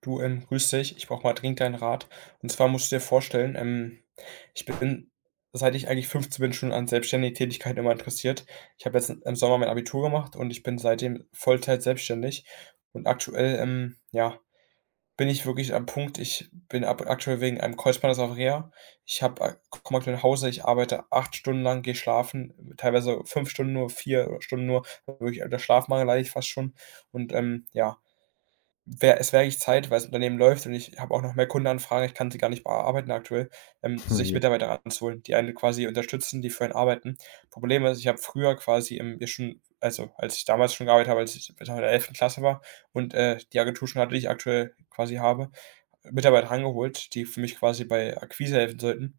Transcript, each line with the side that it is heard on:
right: Du, grüß dich. Ich brauche mal dringend deinen Rat. Und zwar musst du dir vorstellen, ich bin, seit ich eigentlich 15 bin, schon an selbstständige Tätigkeit immer interessiert. Ich habe jetzt im Sommer mein Abitur gemacht und ich bin seitdem Vollzeit selbstständig. Und aktuell, ja, bin ich wirklich am Punkt. Ich bin aktuell wegen einem Kreuzbandriss auf Reha. Komme aktuell nach Hause, ich arbeite 8 Stunden lang, gehe schlafen, teilweise 5 Stunden nur, 4 Stunden nur. Wirklich, der Schlafmangel leide ich fast schon. Und ja, wäre eigentlich Zeit, weil das Unternehmen läuft und ich habe auch noch mehr Kundenanfragen, ich kann sie gar nicht bearbeiten aktuell,
left: Oh
right: sich
left: je.
right: Mitarbeiter ranzuholen, die einen quasi unterstützen, die für einen arbeiten. Problem ist, ich habe früher quasi im ja schon also, als ich damals schon gearbeitet habe, als ich in der 11. Klasse war und, die Agentur schon hatte, die ich aktuell quasi habe Mitarbeiter rangeholt, die für mich quasi bei Akquise helfen sollten.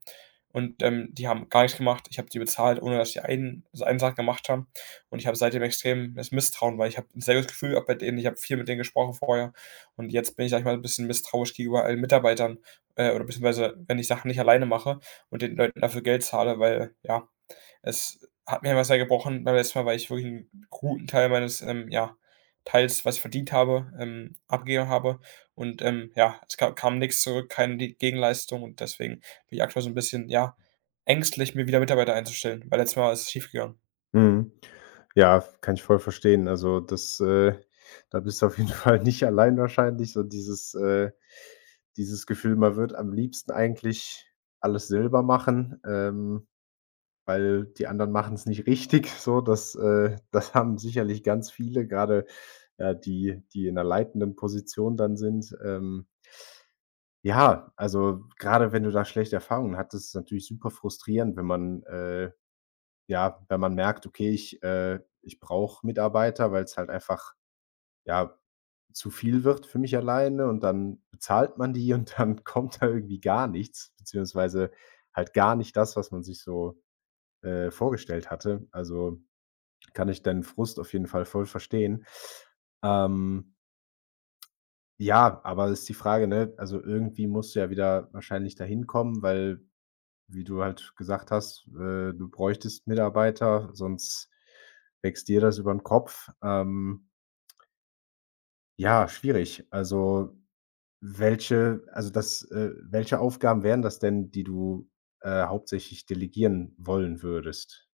right: Und, die haben gar nichts gemacht. Ich habe die bezahlt, ohne dass die einen also einen Sack gemacht haben. Und ich habe seitdem extrem das Misstrauen, weil ich habe ein sehr gutes Gefühl gehabt bei denen. Ich habe viel mit denen gesprochen vorher. Und jetzt bin ich, sage ich mal, 'n bisschen misstrauisch gegenüber allen Mitarbeitern, oder beziehungsweise wenn ich Sachen nicht alleine mache und den Leuten dafür Geld zahle, weil, ja es hat mir einfach sehr gebrochen beim letzten Mal, weil ich wirklich einen guten Teil meines, ja, Teils, was ich verdient habe, abgegeben habe. Und, ja, es ka kam nichts zurück, keine Di Gegenleistung und deswegen bin ich aktuell so ein bisschen, ja, ängstlich, mir wieder Mitarbeiter einzustellen, weil letztes Mal ist es schiefgegangen.
left: Mhm. Ja, kann ich voll verstehen. Also, da bist du auf jeden Fall nicht allein wahrscheinlich. So dieses Gefühl, man wird am liebsten eigentlich alles selber machen, weil die anderen machen es nicht richtig so. Das haben sicherlich ganz viele, gerade, ja, die in 'ner leitenden Position dann sind. Ja, also, gerade wenn du da schlechte Erfahrungen hattest, ist es natürlich super frustrierend, wenn ja, wenn man merkt, okay, ich brauche Mitarbeiter, weil es halt einfach, ja, zu viel wird für mich alleine und dann bezahlt man die und dann kommt da irgendwie gar nichts, beziehungsweise halt gar nicht das, was man sich so, vorgestellt hatte. Also, kann ich deinen Frust auf jeden Fall voll verstehen. Ähm, ja, aber ist die Frage, ne also, irgendwie musst du ja wieder wahrscheinlich dahin kommen, weil wie du halt gesagt hast, du bräuchtest Mitarbeiter, sonst wächst dir das über den Kopf. Ja, schwierig. Also, welche also, das welche Aufgaben wären das denn, die du, hauptsächlich delegieren wollen würdest?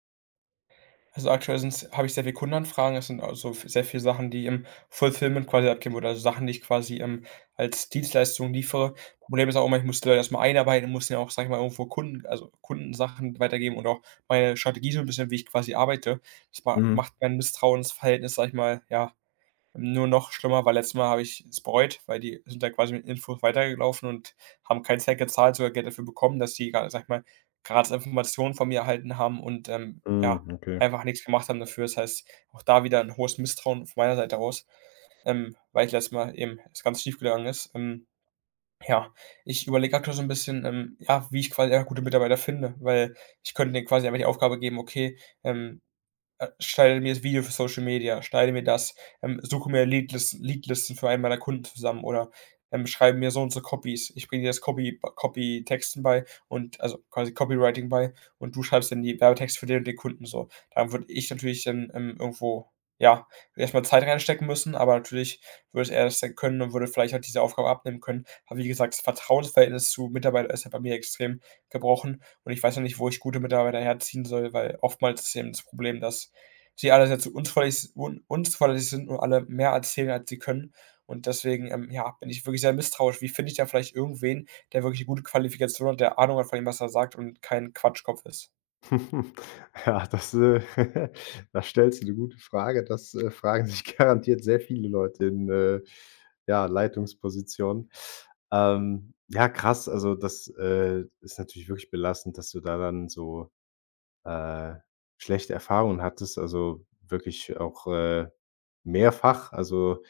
right: Also, aktuell sind's habe ich sehr viel Kundenanfragen. Es sind also v sehr viele Sachen, die im Fulfillment quasi abgeben oder also Sachen, die ich quasi, als Dienstleistung liefere. Problem ist auch immer, ich muss die Leute erst einarbeiten, muss ja auch, sage ich mal, irgendwo Kunden also Kundensachen weitergeben und auch meine Strategie so ein bisschen, wie ich quasi arbeite. Das ma
left: Mhm,
right: macht mein Misstrauensverhältnis, sage ich mal, ja nur noch schlimmer, weil letztes Mal habe ich es bereut, weil die sind da quasi mit Infos weitergelaufen und haben kein Cent gezahlt, sogar Geld dafür bekommen, dass die gra sage ich mal, gratis Informationen von mir erhalten haben und, ja,
left: mhm, okay.
right: einfach nichts gemacht haben dafür. Das heißt, auch da wieder ein hohes Misstrauen von meiner Seite aus, weil ich letztes Mal eben es ganz schief gegangen ist. Ja, ich überlege aktuell so ein bisschen, ja, wie ich quasi einfach gute Mitarbeiter finde, weil ich könnte denen quasi einfach die Aufgabe geben: „Okay, ähm, schneide mir das Video für Social Media, schneide mir das, suche mir Leadlisten für einen meiner Kunden zusammen oder, schreibe mir so und so Copies. Ich bringe dir das Copytexten bei und also, quasi Copywriting bei und du schreibst dann die Werbetexte für den und den Kunden so. Da würde ich natürlich dann, irgendwo, ja, erstmal Zeit reinstecken müssen, aber natürlich würde er das dann können und würde vielleicht auch diese Aufgabe abnehmen können. Aber wie gesagt, das Vertrauensverhältnis zu Mitarbeitern ist ja bei mir extrem gebrochen und ich weiß noch nicht, wo ich gute Mitarbeiter herziehen soll, weil oftmals ist eben das Problem, dass die alle sehr zu unzuverlässig un unzuverlässig sind und alle mehr erzählen, als sie können. Und deswegen, ja, bin ich wirklich sehr misstrauisch. Wie finde ich da vielleicht irgendwen, der wirklich 'ne gute Qualifikation hat, der Ahnung hat von dem, was er sagt und kein Quatschkopf ist?
left: Ja, da stellst du eine gute Frage. Fragen sich garantiert sehr viele Leute in, ja, Leitungspositionen. Ja, krass, also ist natürlich wirklich belastend, dass du da dann so, äh, schlechte Erfahrungen hattest, also wirklich auch, mehrfach. Also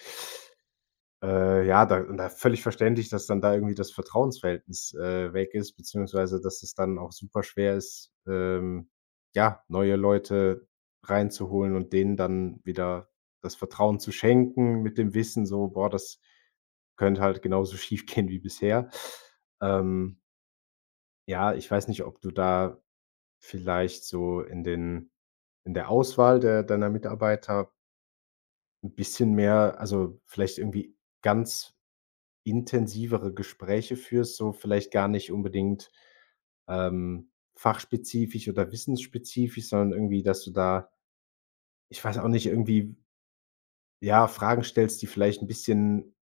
left: ja, da na, völlig verständlich, dass dann da irgendwie das Vertrauensverhältnis, weg ist, beziehungsweise, dass es dann auch super schwer ist, ja, neue Leute reinzuholen und denen dann wieder das Vertrauen zu schenken mit dem Wissen so: „Boah, das könnte halt genauso schiefgehen wie bisher.“ Ähm, ja, ich weiß nicht, ob du da vielleicht so in den in der Auswahl der deiner Mitarbeiter ein bisschen mehr also, vielleicht irgendwie ganz intensivere Gespräche führst, so vielleicht gar nicht unbedingt, fachspezifisch oder wissensspezifisch, sondern irgendwie, dass du da ich weiß auch nicht, irgendwie, ja, Fragen stellst, die vielleicht ein bisschen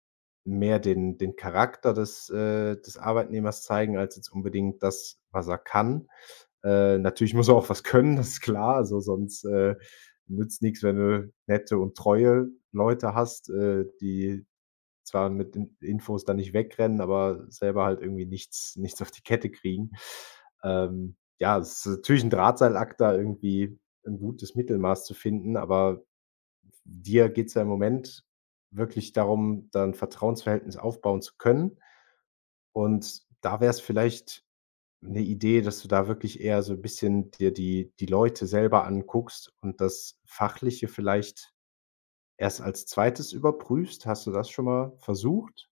left: mehr den Charakter des Arbeitnehmers zeigen, als jetzt unbedingt das, was er kann. Natürlich muss er auch was können, das ist klar, also sonst, nützt nichts, wenn du nette und treue Leute hast, die zwar mit den Infos dann nicht wegrennen, aber selber halt irgendwie nichts auf die Kette kriegen. Ja, es ist natürlich ein Drahtseilakt, da irgendwie ein gutes Mittelmaß zu finden, aber dir geht's ja im Moment wirklich darum, da 'n Vertrauensverhältnis aufbauen zu können. Und da wäre es vielleicht eine Idee, dass du da wirklich eher so ein bisschen dir die Leute selber anguckst und das Fachliche vielleicht erst als Zweites überprüfst. Hast du das schon mal versucht?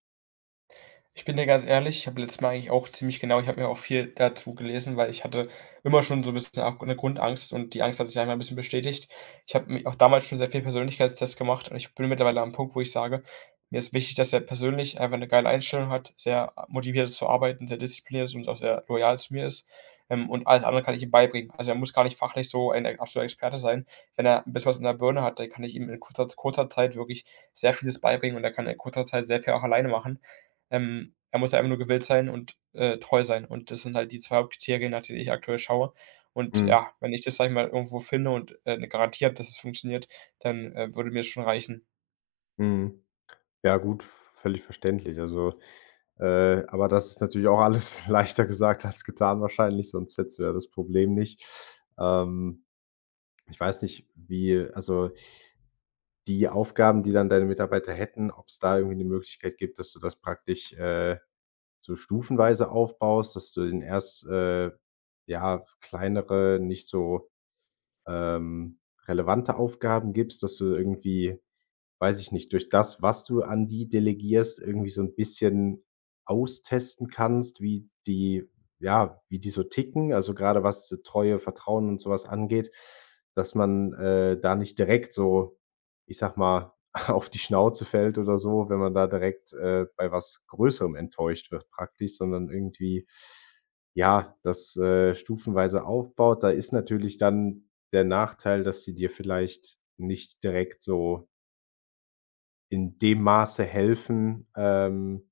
right: Ich bin dir ganz ehrlich, ich habe letztes Mal eigentlich auch ziemlich genau ich habe mir auch viel dazu gelesen, weil ich hatte immer schon so ein bisschen auch eine Grundangst und die Angst hat sich einfach ein bisschen bestätigt. Ich habe mi auch damals schon sehr viel Persönlichkeitstests gemacht und ich bin mittlerweile am Punkt, wo ich sage: „Mir ist wichtig, dass er persönlich einfach eine geile Einstellung hat, sehr motiviert ist zu arbeiten, sehr diszipliniert ist und auch sehr loyal zu mir ist, und alles andere kann ich ihm beibringen.“ Also, er muss gar nicht fachlich so ein e absoluter Experte sein. Wenn er 'n bisschen was in der Birne hat, dann kann ich ihm in kurzer Zeit wirklich sehr vieles beibringen und er kann in kurzer Zeit sehr viel auch alleine machen. Er muss ja einfach nur gewillt sein und, treu sein. Und das sind halt die 2 Hauptkriterien, nach denen ich aktuell schaue. Und
left: Mhm,
right: ja, wenn ich das, sage ich mal, irgendwo finde und, 'ne Garantie habe, dass es funktioniert, dann, würde mir das schon reichen.
left: mhm. Ja gut, völlig verständlich. Also, aber das ist natürlich auch alles leichter gesagt als getan wahrscheinlich, sonst hättest du ja das Problem nicht. Ähm, ich weiß nicht, wie also, die Aufgaben, die dann deine Mitarbeiter hätten, ob es da irgendwie 'ne Möglichkeit gibt, dass du das praktisch, so stufenweise aufbaust, dass du den erst, ja, kleinere, nicht so, ähm, relevante Aufgaben gibst, dass du irgendwie weiß ich nicht, durch das, was du an die delegierst, irgendwie so ein bisschen austesten kannst, wie die ja, wie die so ticken, also gerade was die Treue, Vertrauen und sowas angeht, dass man, da nicht direkt so, ich sag mal, auf die Schnauze fällt oder so, wenn man da direkt, bei was Größerem enttäuscht wird praktisch, sondern irgendwie, ja, stufenweise aufbaut. Da ist natürlich dann der Nachteil, dass sie dir vielleicht nicht direkt so in dem Maße helfen,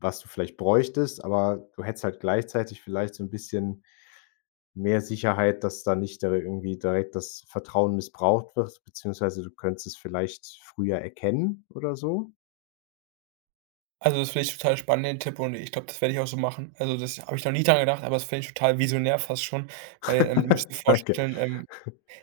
left: was du vielleicht bräuchtest, aber du hättest halt gleichzeitig vielleicht so 'n bisschen mehr Sicherheit, dass da nicht da irgendwie direkt das Vertrauen missbraucht wird, beziehungsweise du könntest es vielleicht früher erkennen oder so.
right: Also, das finde ich total spannend, den Tipp, und ich glaube, das werde ich auch so machen. Also, das habe ich noch nie dran gedacht, aber das finde ich total visionär fast schon, weil, du musst dir
left: Danke.
right: vorstellen,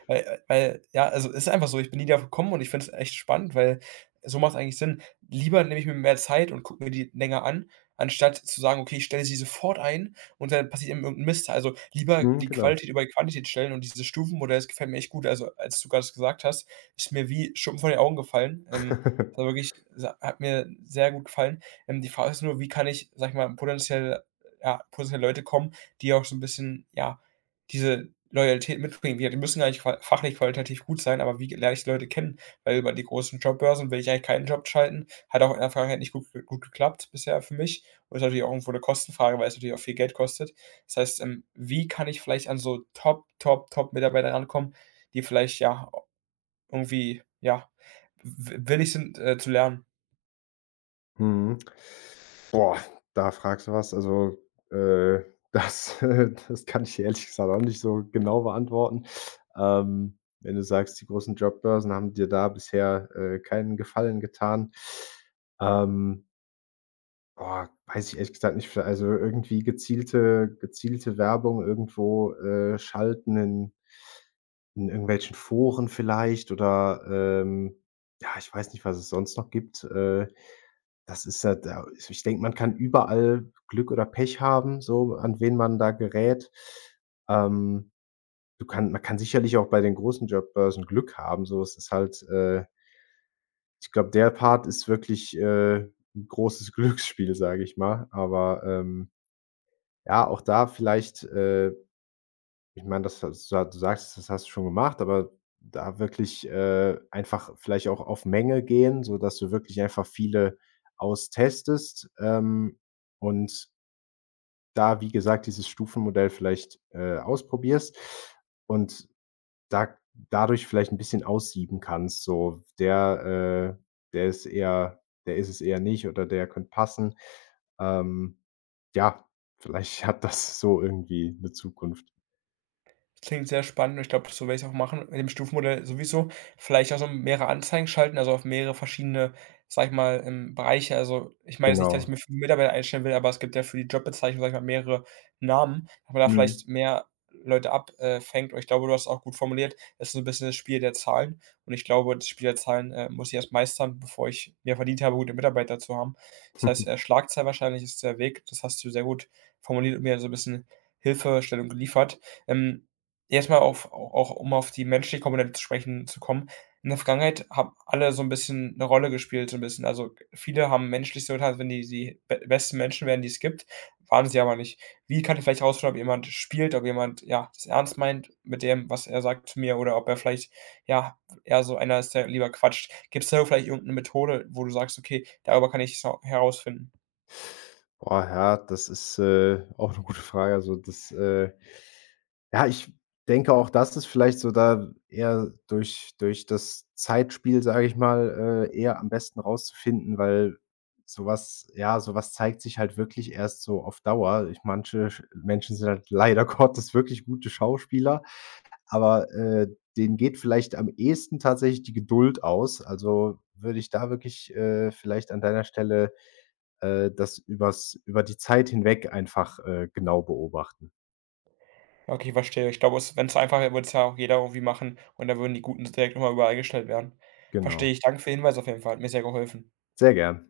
right: Weil ja, also, es ist einfach so, ich bin nie drauf gekommen und ich finde es echt spannend, weil so macht's eigentlich Sinn. Lieber nehme ich mir mehr Zeit und gucke mir die länger an, anstatt zu sagen: „Okay, ich stelle sie sofort ein und dann passiert eben irgendein Mist.“ Also, lieber
left: Mhm,
right: die
left: genau.
right: Qualität über die Quantität stellen und dieses Stufenmodell, das gefällt mir echt gut. Also, als du gerade grad gesagt hast, ist mir wie Schuppen von den Augen gefallen. Das war wirklich sa hat mir sehr gut gefallen. Die Frage ist nur, wie kann ich, sag ich mal, potenziell ja, potenziell Leute kommen, die auch so ein bisschen, ja, diese Loyalität mitbringen. Wir die müssen gar nicht qua fachlich qualitativ gut sein, aber wie lerne ich die Leute kennen? Weil über die großen Jobbörsen will ich eigentlich keinen Job schalten. Hat auch in der Vergangenheit nicht gut geklappt bisher für mich und ist natürlich auch irgendwo eine Kostenfrage, weil es natürlich auch viel Geld kostet. Das heißt, wie kann ich vielleicht an so Top, Top, Top-Mitarbeiter rankommen, die vielleicht, ja, irgendwie, ja, w willig sind, zu lernen?
left: Mhm. Boah, da fragst du was. Also, äh, das kann ich ehrlich gesagt auch nicht so genau beantworten. Wenn du sagst, die großen Jobbörsen haben dir da bisher, keinen Gefallen getan. Ähm Oh, weiß ich ehrlich gesagt nicht also, irgendwie gezielte Werbung irgendwo, schalten in irgendwelchen Foren vielleicht oder, ähm ja, ich weiß nicht, was es sonst noch gibt. Das ist ja da also, ich denke, man kann überall Glück oder Pech haben, so an wen man da gerät. Ähm, du kann man kann sicherlich auch bei den großen Jobbörsen Glück haben, so. Es ist halt, ich glaube, der Part ist wirklich, 'n großes Glücksspiel, sage ich mal. Aber, ja, auch da vielleicht, ich meine, das hast du du sagst, das hast du schon gemacht, aber da wirklich, einfach vielleicht auch auf Menge gehen, sodass du wirklich einfach viele austestest, und da, wie gesagt, dieses Stufenmodell vielleicht, ausprobierst und da dadurch vielleicht ein bisschen aussieben kannst, so der ist es eher nicht oder der könnte passen. Ähm, ja, vielleicht hat das so irgendwie eine Zukunft.
right: Klingt sehr spannend und ich glaube, so werde ich's auch machen mit dem Stufenmodell sowieso. Vielleicht auch so mehrere Anzeigen schalten, also auf mehrere verschiedene, sage ich mal, Bereiche. Also, ich meine jetzt nicht, dass ich mir
left: Genau.
right: 5 Mitarbeiter einstellen will, aber es gibt ja für die Jobbezeichnung, sage ich mal, mehrere Namen, dass man da
left: Mhm.
right: vielleicht mehr Leute abfängt fängt. Und ich glaube, du hast es auch gut formuliert, es ist so ein bisschen das Spiel der Zahlen. Und ich glaube, das Spiel der Zahlen, muss ich erst meistern, bevor ich mir verdient habe, gute Mitarbeiter zu haben. Das heißt, Schlagzahl wahrscheinlich ist der Weg. Das hast du sehr gut formuliert und mir so ein bisschen Hilfestellung geliefert. Ähm, Erstmal auf au auch um auf die menschliche Komponente zu sprechen zu kommen. In der Vergangenheit haben alle so ein bisschen eine Rolle gespielt, so ein bisschen. Also, viele haben menschlich so getan, als wenn die die be besten Menschen wären, die es gibt, waren sie aber nicht. Wie kann ich vielleicht herausfinden, ob jemand spielt, ob jemand, ja, das ernst meint mit dem, was er sagt zu mir oder ob er vielleicht, ja, eher so einer ist, der lieber quatscht. Gibt es da vielleicht irgendeine Methode, wo du sagst: „Okay, darüber kann ich hau herausfinden?“
left: Boah, ja, das ist, auch eine gute Frage. Also, ja, ich denke auch, das ist vielleicht so da eher durch das Zeitspiel, sage ich mal, eher am besten rauszufinden, weil sowas, ja, sowas zeigt sich halt wirklich erst so auf Dauer. Ich Manche sch Menschen sind halt leider Gottes wirklich gute Schauspieler, aber, denen geht vielleicht am ehesten tatsächlich die Geduld aus. Also, würde ich da wirklich, vielleicht an deiner Stelle das übers über die Zeit hinweg einfach, genau beobachten.
right: Okay, verstehe. Ich glaube, wenn es einfach wäre, würde es ja auch jeder irgendwie machen und da würden die Guten direkt immer überall gestellt werden.
left: Genau.
right: Verstehe ich. Danke für den Hinweis auf jeden Fall. Hat mir sehr geholfen.
left: Sehr gern.